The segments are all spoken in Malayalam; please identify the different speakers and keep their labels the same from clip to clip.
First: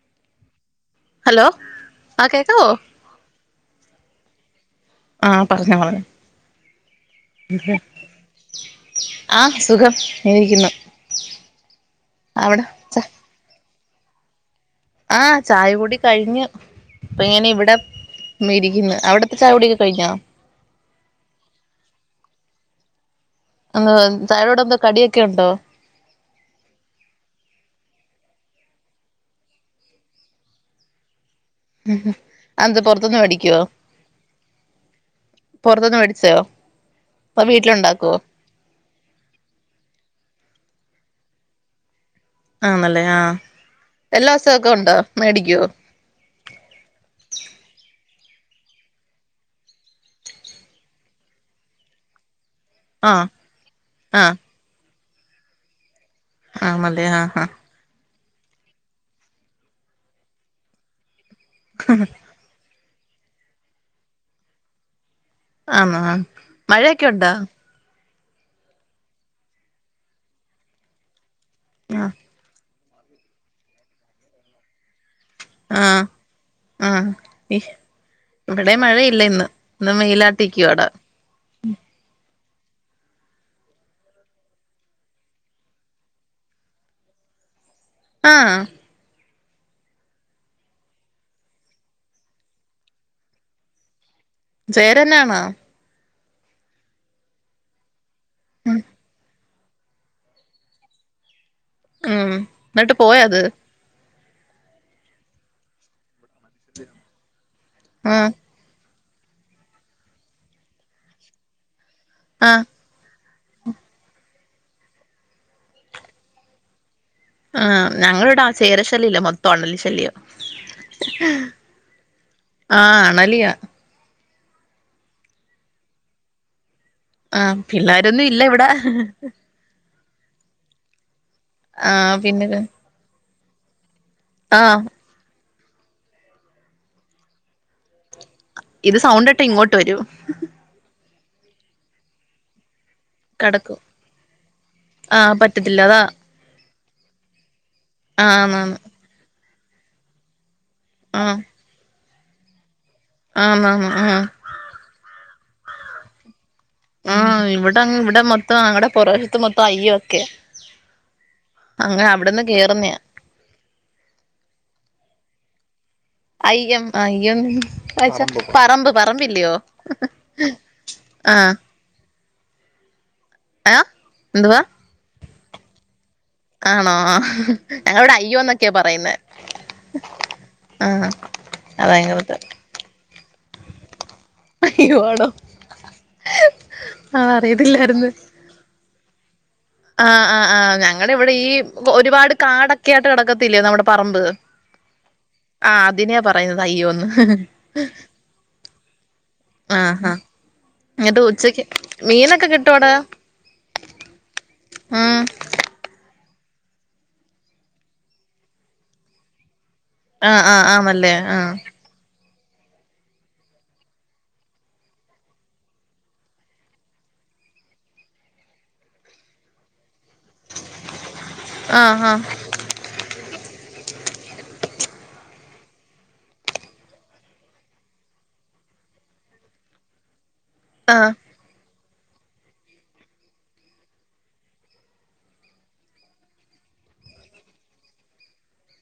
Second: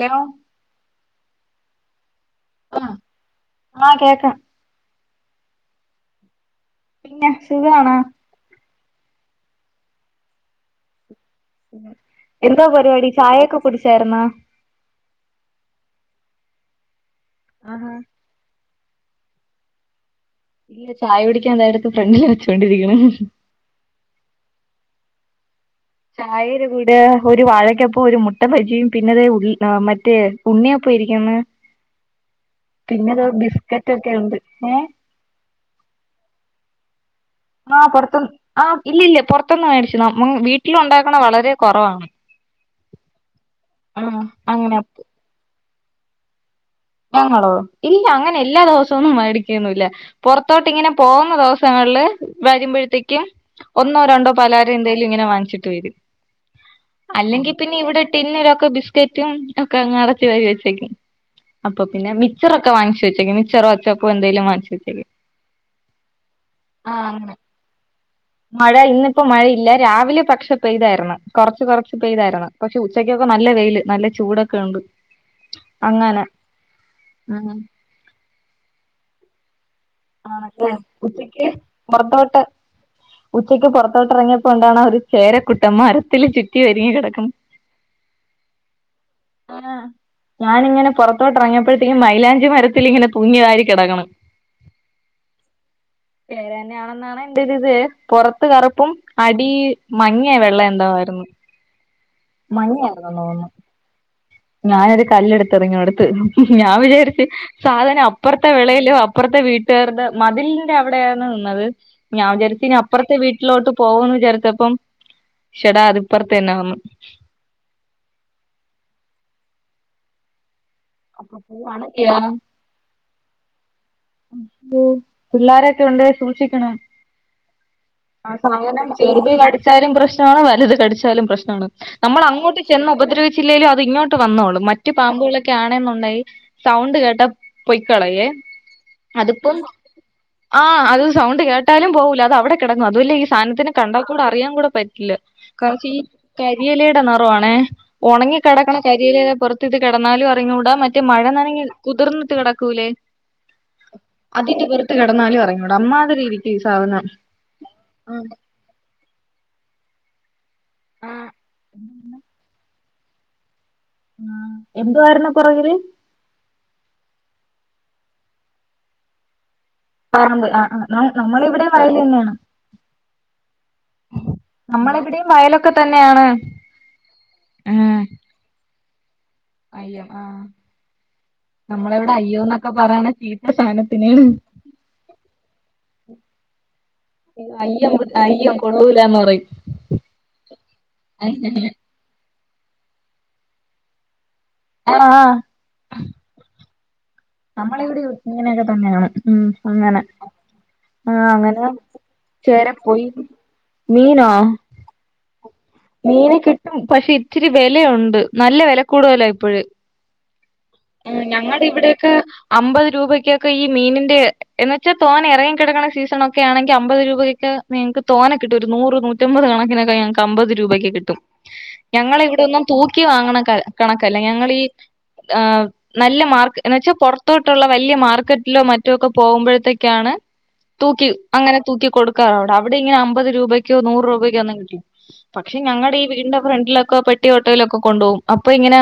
Speaker 1: ലോ
Speaker 2: ഹലോ ആഹ് കേൾക്കാമോ
Speaker 1: ആഹ് കേക്കാം
Speaker 2: ആഹ് പറഞ്ഞോ പറഞ്ഞോ
Speaker 1: പിന്നെ സുഖണോ
Speaker 2: ആഹ് സുഖം ഇങ്ങനിരിക്കുന്നു
Speaker 1: എന്താ പരിപാടി ചായയൊക്കെ കുടിച്ചായിരുന്നോ
Speaker 2: ആ ചായ കുടി കഴിഞ്ഞു പയനവിടെ
Speaker 1: ആഹാ
Speaker 2: മേരി ന്നു അവിടത്തെ ചായ കുടിയൊക്കെ കഴിഞ്ഞോ?
Speaker 1: ഇല്ല ചായ കുടിക്കാൻ ഇതാ എടുത്ത് ഫ്രണ്ടില് വെച്ചൊണ്ടിരിക്ക്ണ്
Speaker 2: ആ ചായെടെ കൂടെ എന്തോ കടിയൊക്കെ ഉണ്ടോ?
Speaker 1: ചായയുടെ കൂടെ ഒരു വാഴക്കപ്പവും ഒരു മുട്ടബജിയും പിന്നെതെ ഉള് മറ്റേ ഉണ്ണിയപ്പോ ഇരിക്കിന്ന്
Speaker 2: ഉം ഉം അതെന്ത് പൊറത്ത്ന്ന് മേടിക്കുവോ
Speaker 1: ബിസ്ക്കറ്റ് ഒക്കെ ഉണ്ട് ഏഹ്
Speaker 2: പൊറത്ത്ന്ന് മേടിച്ചോ അതോ
Speaker 1: ആ
Speaker 2: വീട്ടിലുണ്ടാക്കുവോ
Speaker 1: പുറത്ത്ന്ന് ആ ഇല്ല ഇല്ല പൊറത്തൊന്ന മേടിച്ചണം വീട്ട വീട്ടിലുണ്ടാക്കണ വളരെ കുറവാണ്
Speaker 2: ആണല്ലേ ആ
Speaker 1: ആഹ്
Speaker 2: എല്ലാ സൊക്കെ
Speaker 1: അങ്ങനെ
Speaker 2: ഉണ്ടാ മേടിക്കോ?
Speaker 1: ഞങ്ങളോ ഇല്ല അങ്ങനെ എല്ലാ ദിവസൊന്നും മേടിക്കൊന്നുല്ല പൊറത്തോട്ട് ഇങ്ങനെ പോകുന്ന ദിവസങ്ങളില് വരുമ്പഴത്തേക്ക്
Speaker 2: ആഹ്
Speaker 1: ഒന്നോ രണ്ടോ
Speaker 2: ആഹ്
Speaker 1: പലഹാരം എന്തേ ഇങ്ങനെ വാങ്ങിച്ചിട്ട് വരും
Speaker 2: ആന്നല്ലേ ആഹ് ആഹ്
Speaker 1: അല്ലെങ്കിൽ പിന്നെ ഇവിടെ പിന്നരൊക്കെ ബിസ്കറ്റും ഒക്കെ അടച്ച വരി വെച്ചേക്ക അപ്പൊ പിന്നെ മിച്ചറൊ വാങ്ങിച്ചു വെച്ചേക്കും മിച്ചർ അച്ചപ്പോ എന്തേലും വാങ്ങിച്ചു വച്ചേക്കും
Speaker 2: ആന്ന ആ മഴയൊക്കെ ഉണ്ടാ
Speaker 1: അങ്ങനെ മഴ ഇന്നിപ്പോ മഴയില്ല രാവിലെ പക്ഷെ പെയ്തായിരുന്നു കൊറച്ച് കൊറച്ച്
Speaker 2: ആഹ്
Speaker 1: പെയ്തിരുന്നു- പക്ഷെ ഉച്ചക്കൊക്കെ നല്ല വെയില് നല്ല ചൂടൊക്കെ ഉണ്ട് അങ്ങനെ
Speaker 2: ആ
Speaker 1: ആഹ്
Speaker 2: ഈ ഇവിടെ മഴയില്ല ഇന്ന് ഇന്ന് മെയിലാട്ടിക്കു
Speaker 1: ആണല്ലേ
Speaker 2: അടാ
Speaker 1: ഉച്ചക്ക് പുറത്തോട്ട് ഉച്ചക്ക് പുൊറത്തോട്ട് ഇറങ്ങിയപ്പോണ്ടാണ് ഒരു ചേരക്കുട്ടം മരത്തില് ചുറ്റി വരിങ്ങി കിടക്കും
Speaker 2: ആ
Speaker 1: ആ ഞാനിങ്ങനെ പുറത്തോട്ട് ഇറങ്ങിയപ്പോഴത്തേക്കും മൈലാഞ്ചി മരത്തിൽ ഇങ്ങനെ പൂങ്ങ കാരി കിടക്കണം
Speaker 2: പേരെന്നാണ
Speaker 1: ചേര തന്നെയാണെന്നാണ് എന്റെ ഒരു ഇത് പുറത്ത് കറുപ്പും അ അടി മഞ്ഞയ വെള്ള എന്താവായിരുന്നു
Speaker 2: ഉം എന്നിട്ട് പോയ അത്
Speaker 1: ഞാനൊരു കല്ലെടുത്ത് എറിഞ്ഞ് കൊടുത്തു ഞാൻ വിചാരിച്ചു സാധനം
Speaker 2: ആഹ്
Speaker 1: അപ്പുറത്തെ വിളല് അപ്പറത്തെ വീ ചെറ്ത മതിലിന്റെ അവിടെയാണ് നിന്നത് ഞാൻ
Speaker 2: ആഹ്
Speaker 1: വിചാരിച്ചു ആ അപ്പുറത്തെ വീ വീട്ടിലോട്ട് പോകന്ന് വിചർച്ചപ്പം ശെടാ അതിപ്പുറത്തന്നെ വന്ന്
Speaker 2: ആ ഞങ്ങളടാ ചേരശല്ല്ല മൊത്തം ആണ്ണല്ലി ശല്യോ ആ ആണലിയാ
Speaker 1: പിള്ളോരൊക്കെ ഉണ്ട സൂക്ഷിക്കണം
Speaker 2: ആഹ് പിള്ളോരൊന്നും
Speaker 1: ആ
Speaker 2: ഇല്ല ഇവിടെ
Speaker 1: സാധനം ചെത് കടിച്ചാലും പ്ര വലത് കിച്ചാലും പ്രശ്
Speaker 2: ആഹ്
Speaker 1: നമ്മൾ
Speaker 2: പിന്നെത്
Speaker 1: അങ്ങോട്ട് ചെന്ന് ഉപദ്രവിച്ചില്ലേലും ഇങ്ങോ ട്ട് വന്നോളൂ
Speaker 2: ആഹ്
Speaker 1: മറ്റു പാമ്പു കാണന്നുണ്ടായി സൗണ്ട് കേട്ട പൊയ്ക്കളയേ
Speaker 2: ഇത് സൗണ്ടിട്ട്
Speaker 1: അതിപ്പം
Speaker 2: ഇങ്ങോട്ട് വരും
Speaker 1: ആ അത് സൗണ്ട് കേട്ടാലും പോകൂല അത അവിടെ അതല്ലേ ഈ സാധനത്തിനെ
Speaker 2: കെടക്കും
Speaker 1: കണ്ടാൽ കൂടെ അറിയാൻ കൂടെ പറ്റില്ല
Speaker 2: ആഹ് പറ്റത്തില്ല അതാ
Speaker 1: വിയലയുടെ നിറ ആണേ ഉണങ്ങി കിടക്കണ
Speaker 2: ആന്നാന്ന്
Speaker 1: കരിയില പുറത്ത് ഇത് ഇട്കിടന്നാലും അറിഞ്ഞുടാ മറ്റേ
Speaker 2: ആഹ്
Speaker 1: മഴന്നാണെങ്കിൽ കുതിർന്ന കിടക്കൂലേ
Speaker 2: ആഹ് ആഹമ്
Speaker 1: ത്തി കിടന്നാലും അറിഞ്ഞൂട അമ്മാതിരി ഈ സാധനം
Speaker 2: ആഹ് ഇവിടെ ഇവിടെ മൊത്തം അങ്ങടെ പുറവശത്ത് മൊത്തം അയ്യ ഒക്കെയാ
Speaker 1: ആ
Speaker 2: അങ്ങ അവിട്ന്ന് കേറുന്നയ
Speaker 1: ആഹ് എന്തുവാരുന്നു പുറകില്
Speaker 2: അയ്യം അയ്യം പറമ്പ് പറമ്പില്ലയോ
Speaker 1: പറമ്പ് ആ ആ നമ്മള്
Speaker 2: ആഹ്
Speaker 1: ഇവിടെയും വയലെന്നെയാണ്
Speaker 2: ആ എന്തുവാ
Speaker 1: നമ്മളെവിടെയും വയലൊക്കെ തന്നെയാണ്
Speaker 2: ആണോ ആഹ്
Speaker 1: ഉം
Speaker 2: ഞങ്ങളിവിടെ അയ്യോന്നൊക്കെയ പറ- പറയുന്നെ
Speaker 1: അയ്യം ആഹ്
Speaker 2: ആഹ് അതാ
Speaker 1: നമ്മളെവിടെ
Speaker 2: ഞങ്ങ ഇവിടുത്തെ
Speaker 1: അയ്യൊന്നൊക്കെ പറയണ- ചീത്ത സാന-
Speaker 2: അയ്യോ ആണോ ആഹ്
Speaker 1: അയ്യം
Speaker 2: അറിയത്തില്ലായിരുന്നു
Speaker 1: അയ്യം കൊള്ളൂല്ലാന്ന് പറയും
Speaker 2: ആഹ് ആഹ് ആഹ് ഞങ്ങള് ഈ ഒരു പാട് കാടക്കെയാട്ട് കിടക്കത്തില്ലെ നമ്മടെ പറമ്പ്
Speaker 1: ആ ആ
Speaker 2: ആ അതിനെയാ പറയുന്ന- അയ്യോ ന്ന്
Speaker 1: നമ്മളിവിടെ ഇങ്ങനെ തന്നെയാണ് മം
Speaker 2: ആഹ്
Speaker 1: അങ്ങനെ
Speaker 2: ആഹ്
Speaker 1: ആ
Speaker 2: എന്നിട്ട് ഉച്ചക്ക് മീനൊക്കെ
Speaker 1: അങ്ങനെചേര പോയി മീനോ
Speaker 2: ആഹ്
Speaker 1: മീനെ കിട്ടും പക്ഷെ ഇച്ചിരി വിലയുണ്ട് നല്ല വിലകൂടല ഇപ്പഴ്
Speaker 2: ആ ആ ആമല്ലേ ആ
Speaker 1: അമ്പത് രൂപക്കെ ഈ മീനിൻന്റെ എന്ന വച്ചാൽ തോനെ ഇറങ്ങി കിടക്കണ സീസണൊക്കെ ആണെങ്കിൽ അമ്പത് രൂപയ്ക്ക് നിങ്ങൾക്ക് തോനെ കിട്ടും ഒരു നൂറ് നൂറ്റമ്പത് കണക്കിനൊക്കെ ഞങ്ങൾക്ക് അമ്പ രൂപ കിട്ടും
Speaker 2: ആഹ്
Speaker 1: ഞങ്ങ ഇവിടെന്നും തൂക്കി വാങ്ങണ കണക്കല്ല ഞങ്ങളി ഈ നല്ല മാർക്ക് എന്ന വെച്ചാൽ പുറത്തോട്ടുള്ള വലിയ മാർക്കറ്റിലോ മറ്റോ ഒക്കെ പോകുമ്പോഴത്തേക്കാണ് തൂക്കി
Speaker 2: ആഹ്
Speaker 1: അങ്ങനെ തൂക്കി കൊടുക്കാറോ അവിടെ ഇങ്ങന അമ്പത് രൂപയ്ക്കോ നൂറ് രൂപക്കോ ഒന്നും കിട്ടില്ല പക്ഷെ ഞങ്ങടെ ഈ വീടിന്റെ ഫ്രണ്ടിലൊക്കെ പെട്ടി ഓട്ടയിലൊക്കെ കൊണ്ട്പോകും അപ്പൊ ഇങ്ങനെ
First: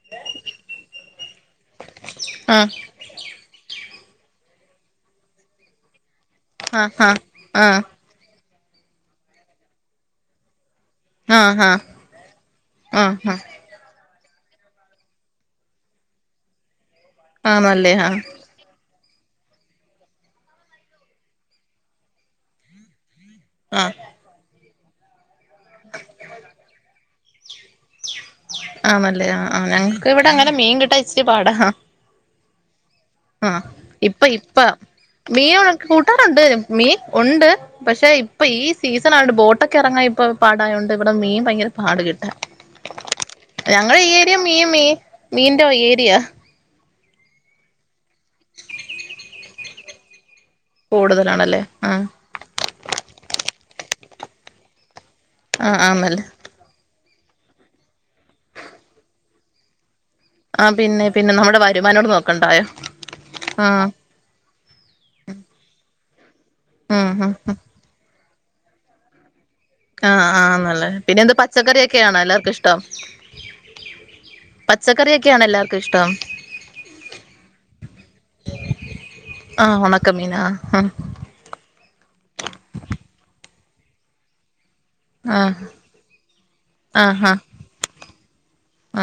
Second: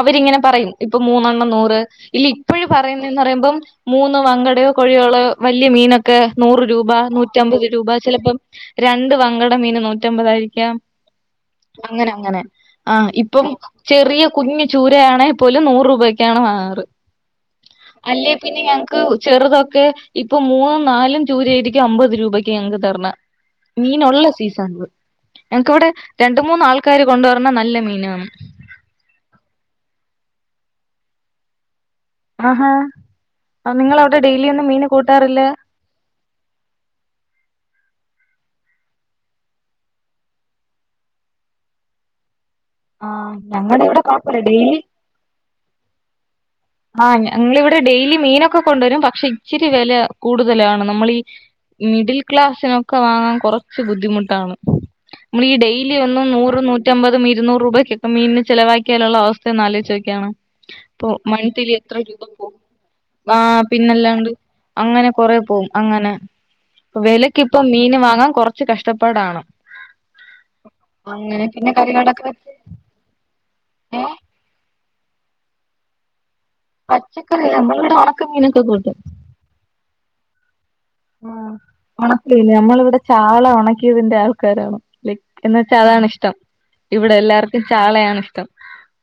Speaker 1: അവരിങ്ങനെ പറയും ഇപ്പൊ മൂന്നെണ്ണം നൂറ് ഇല്ല
Speaker 2: ആഹ്
Speaker 1: ഇപ്പഴ്
Speaker 2: ആഹ്
Speaker 1: പറയുനേന്ന് പറയുമ്പം മൂന്ന് വങ്കടയോ കൊഴിയാളയൊ വലിയ മീനൊക്കെ നൂറ് രൂപ
Speaker 2: ആഹ് ആഹ്
Speaker 1: നൂറ്റമ്പത്
Speaker 2: ആഹ്
Speaker 1: രൂപ ചിലപ്പോം രണ്ട് വങ്കട മീന് നൂറ്റമ്പതായിരിക്കാം
Speaker 2: ആഹ് ആഹ്
Speaker 1: അങ്ങനെ അങ്ങനെ ആഹ
Speaker 2: ആഹ് ആഹ്
Speaker 1: ഇപ്പം ചെറിയ കുഞ്ഞ് ചൂരയാണേൽ പോലും നൂറ് രൂപയ്ക്കാണ് വാങ്ങാറ്
Speaker 2: ആണല്ലേ ആഹ്
Speaker 1: അല്ലേ പിന്നെ ക്ക് ചെറുതൊക്കെ ഇപ്പൊ മൂന്നും നാലും ചൂരയായിരിക്കും അമ്പത് രൂപക്ക് ഞങ്ങക്ക് തരണേ
Speaker 2: ആഹ്
Speaker 1: മീൻ ഉള്ള സീസൺസ് ഞങ്ങൾക്കിവിടെ രണ്ടു മൂന്നുആള്ക്കാര് കൊണ്ട് വരുന്നേ നല്ല മീനാണ്
Speaker 2: ആ ഞങ്ങൾക്കിവിടെ അങ്ങനെ മീൻ കിട്ടാൻ ഇച്ചിരി പാട
Speaker 1: ആഹാ
Speaker 2: ആ
Speaker 1: നിങ്ങളവിടെ
Speaker 2: ഇപ്പം
Speaker 1: ഡെയിലി ഒന്നും
Speaker 2: ഇപ്പം
Speaker 1: മീന് കൂട്ടാറില്ല
Speaker 2: മീൻ കൂട്ടാറുണ്ട് മീൻ ഉണ്ട് പക്ഷെ ഇപ്പൊ ഈ സീസൺ ആയോണ്ട് ബോട്ടൊക്കെ ഇറങ്ങാൻ ഇപ്പൊ പാടായോണ്ട് ഇവിടെ മീൻ ഭയങ്കര പാട് കിട്ടാൻ
Speaker 1: ആഹ്
Speaker 2: ഞങ്ങടെ
Speaker 1: ഇവിടെ
Speaker 2: ഈ ഏരിയ
Speaker 1: കൊഴപ്പല്ല
Speaker 2: മീൻ
Speaker 1: ഡെയിലി
Speaker 2: മീ മീന്റെ ഏരിയാ
Speaker 1: ആ ഞങ്ങടെ ഇവിടെ ഡെയിലി മീനൊക്കെ കൊണ്ടുവരും പക്ഷെ ഇച്ചിരി വേല കൂടുതലാണ് നമ്മളീ
Speaker 2: കൂടുതലാണല്ലേ ആഹ്
Speaker 1: മിഡിൽ ക്ലാസ്സിനൊക്കെ വാങ്ങാൻ കൊറ ച്ച് ബുദ്ധിമുട്ടാണ് നമ്മൾ ഈ
Speaker 2: ആഹ്
Speaker 1: ഡെയിലി
Speaker 2: ആന്നല്ലേ
Speaker 1: എന്നും നൂറും നൂറ്റി മ്പതും ഇരൂനൂറുരൂപയൊക്കെ മീനിന് ചിലവാക്കിയാലുള്ള അവസ്ഥ ഒന്ന് ആലോചിച്ചു നോക്കിയേ ക്കണം
Speaker 2: ആഹ് പിന്നെ
Speaker 1: ഇപ്പൊ
Speaker 2: പിന്നെ നമ്മുടെ
Speaker 1: മന്ത്‌ലി എത്ര
Speaker 2: വരുമാനോട്
Speaker 1: രൂപം പോകും
Speaker 2: നോക്കണ്ടായോ
Speaker 1: ആ
Speaker 2: ആഹ്
Speaker 1: പിന്നല്ലാണ്ട് അങ്ങനെ കൊറെ പോം അങ്ങനെ
Speaker 2: ഉം ഉം
Speaker 1: വിലക്ക്
Speaker 2: ഉം
Speaker 1: ഇപ്പം മീൻ വാങ്ങാൻ കൊറച്ച് കഷ്ടപ്പാടാണ്
Speaker 2: ആ ആന്നല്ലേ പിന്നെ എന്ത്
Speaker 1: അങ്ങനെ
Speaker 2: പച്ചക്കറിയെ ക്കെയാണോ
Speaker 1: കറികളൊക്കെ വെച്ച്
Speaker 2: എല്ലാർക്കും ഇഷ്ടം
Speaker 1: ഏഹ്
Speaker 2: പച്ചക്കറിയെക്കെയാണോ എല്ലാ ഇഷ്ടം
Speaker 1: പച്ചക്കറി അല്ല നമ്മളിവിടെ ഉണക്കമീനൊക്കെ കൂട്ടും
Speaker 2: ആ ഉണക്കമീനാ ആ
Speaker 1: ആ ഒണ [unintelligible] നമ്മളിവിടെ ചാള ഒണക്കിയതിന്റെ ആൾക്കാരാണ്
Speaker 2: ആ
Speaker 1: എന്നുവെച്ചാ അതാണ് ഇഷ്ടം
Speaker 2: ആ
Speaker 1: ഇവിടെ
Speaker 2: ആ
Speaker 1: എല്ലാർക്കും ചാളയാണ് ഇഷ്ടം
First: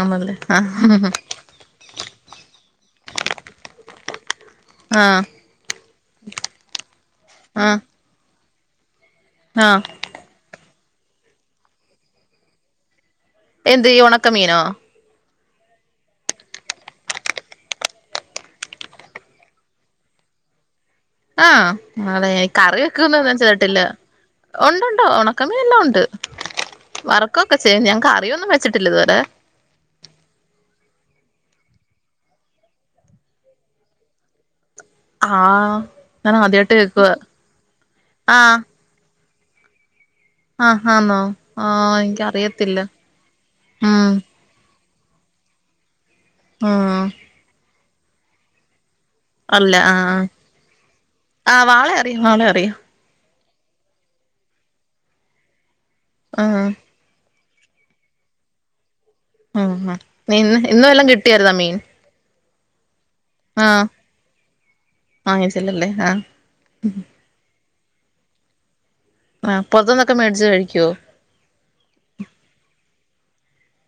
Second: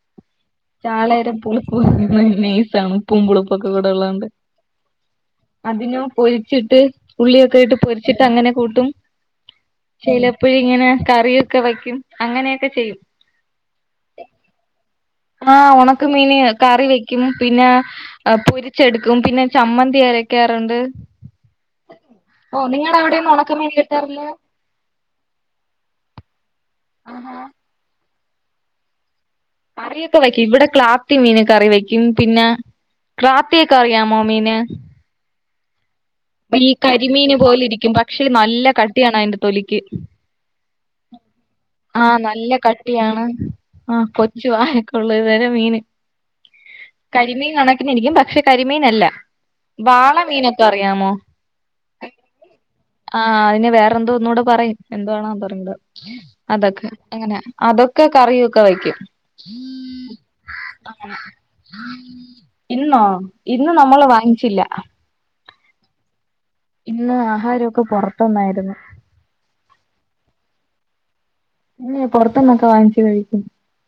Speaker 2: ആണല്ലേ ആ
Speaker 1: ചാളെരെ പുളിപ്പും നൈസാണ് ഉപ്പും പുളിപ്പു ക്കെക്കൂടെ ഉള്ളോണ്ട്
Speaker 2: ആ
Speaker 1: അതിന പോയി ട്ട് ഉള്ളിയൊക്കെ
Speaker 2: ആ
Speaker 1: ഇട്ട് പൊച്ചിട്ട അങ്ങനെ കൂട്ടും
Speaker 2: ആ
Speaker 1: ചിലപ്പോ ഇങ്ങനെ കറിയൊക്കെ വയ്ക്കും അങ്ങനെയൊക്കെ ചെയ്യും
Speaker 2: എന്ത് ഈ ഒണക്ക മീനോ
Speaker 1: ആ ഒണക്ക മീന് കറി വെക്കും പിന്നെ പൊരിച്ചെടുക്കും പിന്നെ ചമ്മന്തി അരക്കാറൊണ്ട്
Speaker 2: ആ അതെ കറി
Speaker 1: അവിടെയൊന്നും
Speaker 2: വെക്കുന്നോന്നും
Speaker 1: ഒണക്കമീൻ
Speaker 2: ചെയ്തിട്ടില്ല
Speaker 1: കിട്ടാറില്ല
Speaker 2: ഉണ്ടുണ്ടോ ഉണക്കമീൻ എല്ലാം ഉണ്ട്
Speaker 1: ആഹാ
Speaker 2: വർക്കൊക്കെ ചെയ്യും ഞാൻ കാ റിയൊന്നും വച്ചിട്ടില്ല ഇതുവരെ
Speaker 1: കറിയൊക്കെ വെക്കും ഇവിടെ ക്ലാത്തി മീൻ കറി വെക്കും പിന്നെ ക്ലാത്തിയ ഒക്കെ അറിയാമോ മീന്
Speaker 2: ആഹ്
Speaker 1: ഈ കരിമീൻ പോലെ ഇരിക്കും പക്ഷെ നല്ല കട്ടിയാണ് അയിന്റെ തൊലിക്ക്.
Speaker 2: ആഹ് ആന്നോ ആഹ് എനിക്കറിയത്തില്ല ഉം
Speaker 1: ഉള്ള ഇ വരെ മീന്
Speaker 2: ഉം
Speaker 1: കരിമീൻ കണെ രിക്കും പക്ഷെ കരിമീനല്ല വാള മീനൊക്കെ അറിയാമോ
Speaker 2: ആഹ് വാളെ അറിയാം വാളെ അറിയാം
Speaker 1: ആഹ് അതിനെ വേറെ എന്തോ ഒന്നുടെ പറയും എന്തോവാണോ പറയണ്ട
Speaker 2: ഉം
Speaker 1: അതൊക്കെ എങ്ങനെ അതൊക്കെ കറിയൊക്കെ വയ്ക്കും
Speaker 2: ഉം ഉം ഇന്ന് ഇന്ന് വല്ലാം കിട്ടിയരുന്നാ മീൻ
Speaker 1: ഇന്നോ ഇന്ന് നമ്മള് വാങ്ങിച്ചില്ല
Speaker 2: [unintelligible] ല്ലില്ലേ ആഹ്
Speaker 1: ഇന്ന് ആഹാരം ക്ക് പൊറത്തന്നായിരുന്നു
Speaker 2: ആഹ് പൊറത്തന്നൊക്കെ മേടിച് കഴിക്കുവോ
Speaker 1: [unintelligible] പൊറത്ത്ന്നൊക്കെ വാങ്ങിച്ചു കഴിക്കും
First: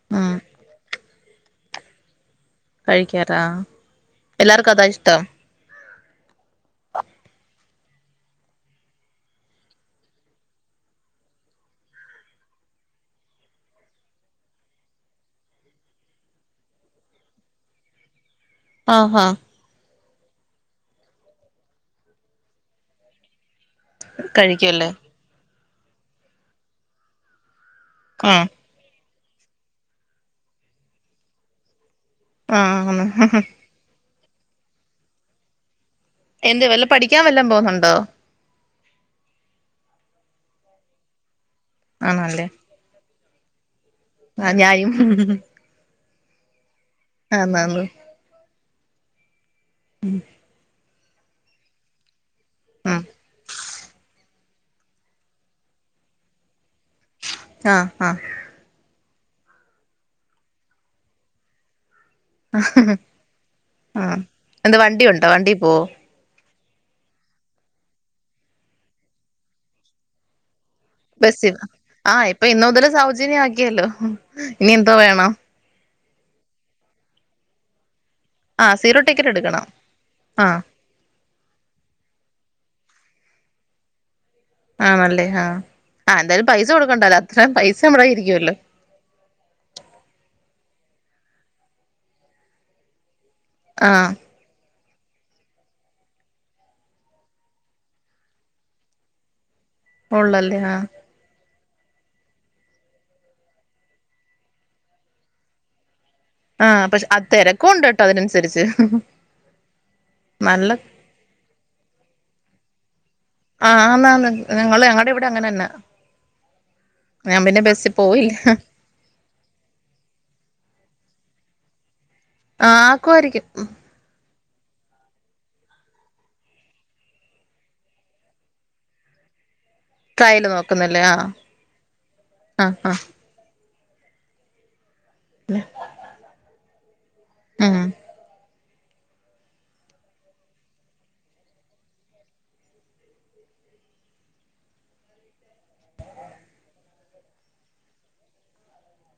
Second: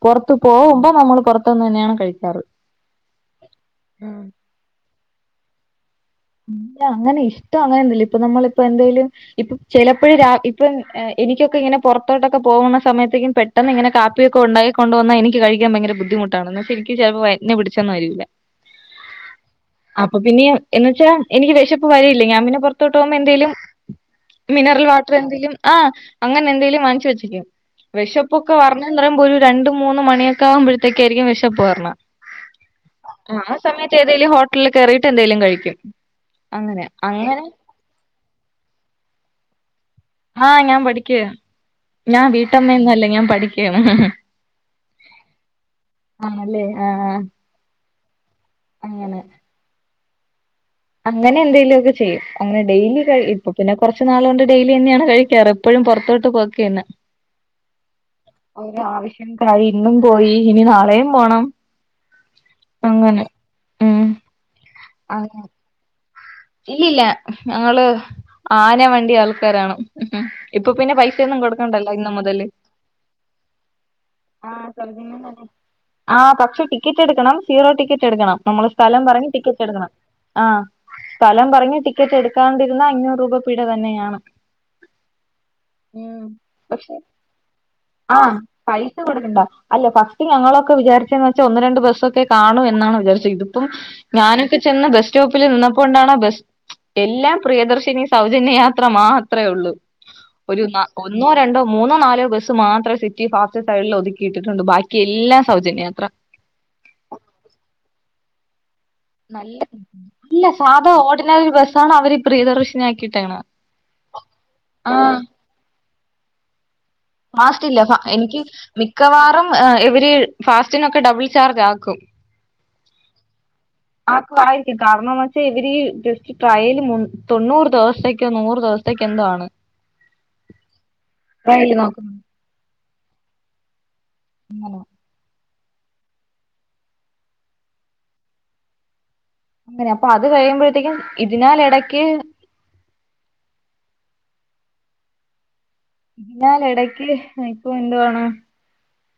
Speaker 1: പൊറത്ത്
Speaker 2: ഉം
Speaker 1: പോവുമ്പോ നമ്മള് പുറ പൊറത്തന്ന്ന്നെയാണ് കഴിക്കാറ്
Speaker 2: കഴിക്കാരാ എല്ലാർക്കും അതാ ഇഷ്ടം
Speaker 1: അല്ല അങ്ങനെ ഇഷ്ടം അങ്ങനെ ഒന്നുല്ല ഇപ്പ നമ്മളിപ്പ എന്തേലും ഇപ്പ ചെലപ്പഴെ ഇപ്പൊ എനിക്കൊക്കെ ഇങ്ങനെ പൊറത്തോട്ടൊക്കെ പോകുന്ന സമയത്തേക്കും പെട്ടെന്ന് ഇങ്ങനെ കാപ്പിയൊക്കെ ഉണ്ടാക്കി കൊണ്ട വന്നാ എനിക്ക് കഴിക്കാൻ ഭയങ്കര ബുദ്ധിമുട്ടാണ്ന്ന്വെച്ച എനിക്ക് ചിലപ്പോ വയറ്റ്ന്ന് പിടിച്ചന്നും വരില്ല
Speaker 2: ആഹ് അഹ്
Speaker 1: അപ്പൊ പിന്യ എ പക്ഷേ എനിക്ക് വെഷപ്പ് വരെല്ല ഞാൻ പിന്നെ പൊറത്തോട്ട് പോമ്പോ എന്തേലും മിനറൽ
Speaker 2: കഴിക്കുവല്ലേ
Speaker 1: വാട്ടർ എന്തെലും ആഹ് അങ്ങനെ എന്തെലും വാങ്ങിച്ചു വെച്ചേക്കും
Speaker 2: ആഹ്
Speaker 1: വിശപ്പൊക്കെ വറ അത്രപോരു രണ്ട് മൂന്ന് മണിയൊക്കെ ആകുമ്പോഴത്തേക്കായിരിക്കും വെശപ്പ് വരണേ
Speaker 2: ആഹ് ആണ്
Speaker 1: എതെലും ഹോട്ലിൽ കെറിട്ട് എന്തേലും കഴിക്കും
Speaker 2: എന്ത് വല്ല
Speaker 1: അങ്ങനെ
Speaker 2: പഠിക്കാൻ
Speaker 1: അങ്ങനെ
Speaker 2: വല്ലം പോുന്നുണ്ടോ
Speaker 1: ആഹ് ഞാൻ പഠിക്കാ ഞാൻ വീട്ടമ്മയയൊന്നും ഞാൻ പഠിക്കുവാ ക്കാണ്
Speaker 2: ആ ഞാനും
Speaker 1: ആണ് അല്ലേ
Speaker 2: ആന് ആന്
Speaker 1: അങ്ങനെ
Speaker 2: ഉം
Speaker 1: അങ്ങനെ എന്തെലും ഒക്കെ ചെയ്യും അങ്ങനെ
Speaker 2: ഉം
Speaker 1: ഡെയിലി ഇപ്പ പിന്നെ കുറച്ച നാളുക കൊണ്ട് ഡെയിലിതന്നെയാണ് കഴിക്കാറ് എപ്പോഴും പുറത്തോട്ട് പോക്ക് തന്നെ
Speaker 2: ആഹ ആഹ
Speaker 1: ഇന്നും പോയി ഇനി നാളെയും പോണം
Speaker 2: ഹ ഹിയ്
Speaker 1: അങ്ങനെ
Speaker 2: ആ
Speaker 1: ഉം
Speaker 2: എന്താ വണ്ടി ഉണ്ടോ വണ്ടി പോവ
Speaker 1: ഇല്ലല്ല ഞങ്ങള് ആന വണ്ടി ആൾക്കാരാണ് ഇപ്പൊ പിന്നെ പൈസയൊന്നും
Speaker 2: ബസ്സ
Speaker 1: കൊടുക്കണ്ടല്ലോ ഇന്ന്
Speaker 2: ആഹ് ഇപ്പൊ
Speaker 1: മുതല്
Speaker 2: ഇന്നു മുതൽ സൗജന്യ ആക്കിയല്ലോ
Speaker 1: ആഹ്
Speaker 2: ഇനി എന്തോ
Speaker 1: സൗജന്യം
Speaker 2: വേണം
Speaker 1: തന്നെ ആ പക്ഷെ ടിക്കറ്റ് എടുക്കണം സീറോ ടിക്കറ്റ് ടിക്കറ്റ് എടുക്കണം നമ്മള് സ്ഥലം പറങ്ങി ടിക്കറ്റ് എടുക്കണം ആഹ് ഞൻ പറഞ് ടിക്കറ്റ് എടുക്കാണ്ടിരുന്ന അഞ്ഞൂറ് രൂപ പിഴ തന്നെയാണ്
Speaker 2: ആണല്ലേ ആഹ ആ
Speaker 1: ഉം
Speaker 2: എന്തായാലും പൈസ
Speaker 1: പക്ഷെ
Speaker 2: കൊടുക്കണ്ടല്ല അത്ര പൈസ
Speaker 1: ആ
Speaker 2: നമ്മടൊയിരിക്കുവല്ലോ
Speaker 1: നമ്മൾ ഒക്കെ വിചാരിച്ചെന്ന് വെച്ചൽ ഒന്ന് രണ്ട് ബസ്സൊക്കെ കാണും എന്നാണ് വിചാരിച്ചു ഇതിപ്പം
Speaker 2: ആഹ്
Speaker 1: ഞാനൊക്കെ ചെന്ന ബെസ്റ്റ് സ്റ്റോപ്പില് നിന്നപ്പോ കൊണ്ടാണോ ബസ് എല്ലാം പ്രിയദർശിനി സൗജന്യ യാത്ര മാത്രമേ ഉള്ളൂ
Speaker 2: ഉള്ളല്ലേ
Speaker 1: ഒരു
Speaker 2: ആഹ്
Speaker 1: ഒന്നോ രണ്ടോ മൂന്നോ നാലോ ബസ്സ് മാത്രം സിറ്റി ഫാസ്റ്റ് സൈഡിൽ ഒതുക്കിയിട്ടിട്ടുണ്ട് ബാക്കി എല്ലാം സൗജന്യംയാത്ര
Speaker 2: ആഹ പക്ഷെ ആ തിരക്കും ഉണ്ട് കേട്ടോ അതിനനുസരിച്ച്
Speaker 1: നല്ല അല്ല
Speaker 2: നല്ല
Speaker 1: സാധാ ഓടിനറി ബസ്സണ് അവര് പ്രിയദർശിനി
Speaker 2: ആഹ ആന് ആണ് ഞങ്ങടെ ഇവിടെ അങ്ങനെ തന്നെ ആ
Speaker 1: ഫാസ്റ്റില്ല
Speaker 2: പോയില്ല
Speaker 1: എനിക്ക് മിക്കവാറും ഇവര് ഫാസ്റ്റ് നൊക്കെ ഡബിൾ ചാർജ് ആക്കും
Speaker 2: ആ ആക്കുമായിരിക്കും
Speaker 1: ആക്കുവാരിക്കും കാരണം വച്ചാൽ ഇവര് ഈ ജസ്റ്റ് ട്രയൽ തൊണ്ണൂറ് ദിവസത്തേക്കോ നൂറ് ദിവസത്തേക്കോ എന്താണ്
Speaker 2: ട്രയല് നോക്കുന്നില്ലേ ആഹ
Speaker 1: നോക്കുന്നതാണ്
Speaker 2: ആഹ ആഹ [inaudible]
Speaker 1: [unintelligible]
Speaker 2: പിന്നെ [inaudible] മ്
Speaker 1: അങ്ങനെ അപ്പൊ അത് കഴിയുമ്പോഴത്തേക്കും ഇതിനാൽ ഇടക്ക് [inaudible] ആതിനാൽ ഇടക്ക് ഇപ്പ എന്തുവാണ്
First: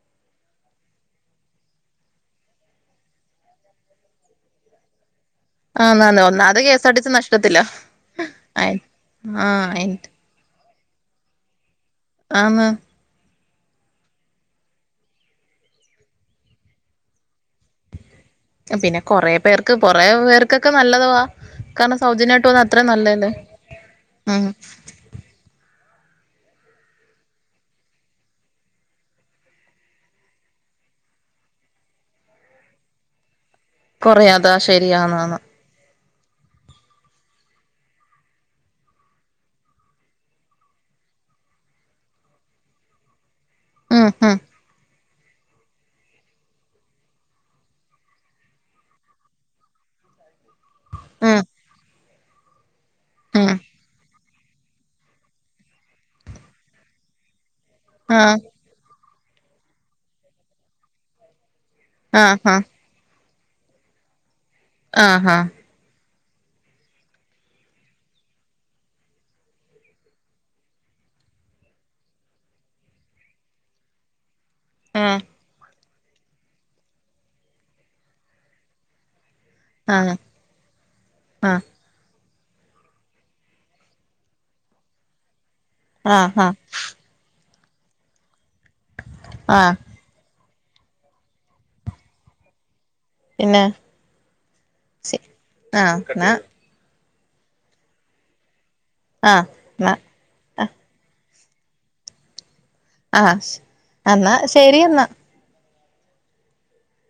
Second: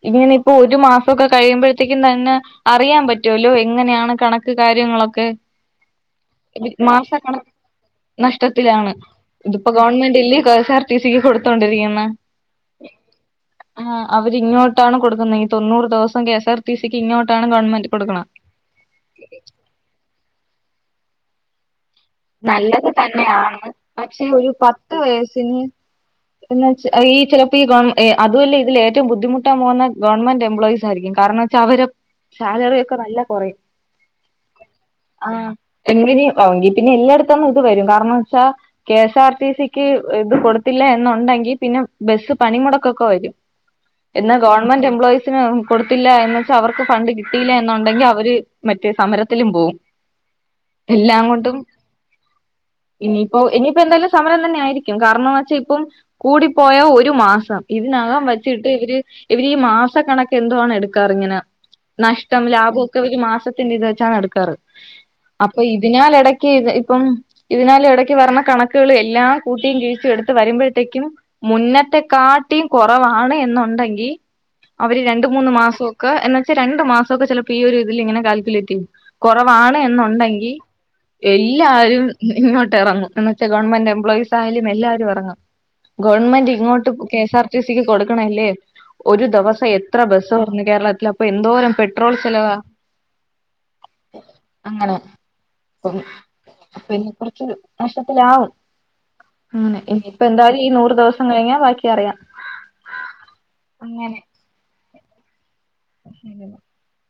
Speaker 1: ഇങ്ങനെ ഇപ്പോ ഒരു മാസമൊക്കെ കഴിയുമ്പോഴത്തേക്കും തന്നെ അറിയാൻ പറ്റുവല്ലോ എങ്ങനെയാണ് കണക്ക് കാര്യങ്ങളൊക്കെ
Speaker 2: ആന്ന് ആന്ന് ഒന്നാമത് കെ എസ് ആർ ടി
Speaker 1: മാസ
Speaker 2: സി
Speaker 1: കണക്ക്
Speaker 2: നഷ്ടത്തിലാ
Speaker 1: നഷ്ടത്തിലാണ് ഇതിപ്പോ
Speaker 2: ആഹ്
Speaker 1: ഗവൺമെന്റില് കെ സാർ സിസിക്ക് കൊടുതൊണ്ടിരിക്കുന്നു
Speaker 2: ആന്ന്
Speaker 1: ആ അവര് ഇങ്ങോട്ടാണ് കൊടുക്കുന്നത് തൊണൂറ് ദിവസം കെ സാർ ടി സിക്ക് ഇങ്ങോട്ട്
Speaker 2: പിന്നെ കൊറേ പേർക്ക് കൊറേ പേർ ഒക്കെ നല്ലതുവാ കാരണം സൗജന്യമായിട്ട് വന്ന
Speaker 1: നല്ലത്
Speaker 2: അത്രയും നല്ലതല്ലേ
Speaker 1: തന്നെയാണ് പക്ഷെ ഒരു
Speaker 2: ഉം
Speaker 1: പത്ത് വയസിന് എന്നു വെച്ച് ഈ ചിലപ്പോ ഈ ഗവൺ അതുമല്ല ഇതിൽ ഏറ്റവും ബുദ്ധിമുട്ടാൻ പോകുന്ന ഗവൺമെന്റ് എംപ്ലോയിസ് ആയിരിക്കും കാരണം വെച്ചാ അവടെ സാലറി ഒക്കെ നല്ല കുറയും
Speaker 2: കൊറയാതാ
Speaker 1: ആ
Speaker 2: ശരിയാന്നാന്
Speaker 1: എങ്ങനെ ആങ്കിൽ പിന്നെ എല്ലായിടത്തൊന്നും ഇത് വരും കാരണംന്ന് വെച്ചാ കെ എസ് ആർ ടി സിക്ക് ഇത് കൊടുത്തില്ല എന്നുണ്ടെങ്കിൽ പിന്നെ ബസ്സ് പണിമുടക്കൊക്കെ വരും
Speaker 2: ഉം
Speaker 1: എന്ന
Speaker 2: ഉം
Speaker 1: ഗവൺമെന്റ് എംപ്ലോയീസ് കൊടുത്തില്ല എന്ന് വെച്ച അവർക്ക് ഫണ്ട് കിട്ടിയില്ല എന്നുണ്ടെങ്കിൽ അവര് മറ്റേ സമരത്തിലും പോവും എല്ലാം
Speaker 2: ഉം
Speaker 1: കൊണ്ടും ഇനിയിപ്പോ
Speaker 2: ഉം
Speaker 1: ഇനിയിപ്പോ എന്താലും സമരം തന്നെ ആയിരിക്കും കാരണംന്ന് വെച്ചാൽ ഇപ്പം കൂടിപ്പോയ ഒരു മാസം ഇത്നഖം വച്ചിട്ട് ഇവര് ഇവര് ഈ മാസ കണക്ക് എന്തുവാണ് എടുക്കാറ് ഇങ്ങനെ
Speaker 2: ആഹ് ആഹ്
Speaker 1: നഷ്ടം ലാഭമൊക്കെ ഒരു മാസ ത്തിന്റെ ഇത് വെച്ചാണ് എടുക്കാറ്
Speaker 2: ആഹ്
Speaker 1: അപ്പൊ ഇതിനാൽ ഇട ഇപ്പം ഇതിനാൽ ഇടക്ക് വരണ കണക്കുകൾ എല്ലാം കൂട്ടിയും കീഴിച്ചും എടുത്ത് വരുമ്പോഴത്തേക്കും മുന്നത്തെക്കാട്ടിയും കുറവാണ് എന്നുണ്ടെങ്കിൽ അവര്
Speaker 2: ആഹ്
Speaker 1: രണ്ട് മൂന്ന് മാസം ക്കെ എന്ന വെച്ചാ രണ്ടണ്ട് മാസമ ഒക്കെ ചിലപ്പോ ഈ ഒരു ഇതിൽ ഇങ്ങനെ കാൽക്കുലേറ്റ് ചെയ്യും കുറവാണ്
Speaker 2: ആഹ്
Speaker 1: എന്നുണ്ടെങ്കിൽ
Speaker 2: ആഹ്
Speaker 1: എല്ലാരും ഇങ്ങട്ട് ഇറങ്ങും എന്ന് വച്ചാ ഗവൺമെന്റ് എംപ്ലോയിസ് ആയാലും എല്ലാരും ഇറങ്ങും
Speaker 2: ആഹ്
Speaker 1: ഗവൺമെന്റ്
Speaker 2: ആഹ്
Speaker 1: ഇങ്ങോട്ട് കെ സാർ ടിസ്സിക്ക് കൊടുക്കണല്ലേ ഒരു ദിവസം
Speaker 2: ആഹ്
Speaker 1: എത്ര ബസ്സും അന്ന് കേരളത്തില അപ്പൊ എന്തോരം പെട്രോൾ ചെലവാ
Speaker 2: എന്നാ
Speaker 1: അങ്ങനെ
Speaker 2: [unintelligible] ആ എന്നാ [unintelligible] [unintelligible]
Speaker 1: പിന്നെ കുറച്ചരു നഷ്ടത്തിലകും
Speaker 2: ആഹ്
Speaker 1: അങ്ങനെ
Speaker 2: ന്നാ
Speaker 1: ഇനിയിപ്പ എന്തായാലും ഈ നൂറ് ദിവസം ബാക്കി അറിയാം
Speaker 2: ആ
Speaker 1: അങ്ങനെ
Speaker 2: എന്നാ ശരി എന്നാ
Speaker 1: [unintelligible]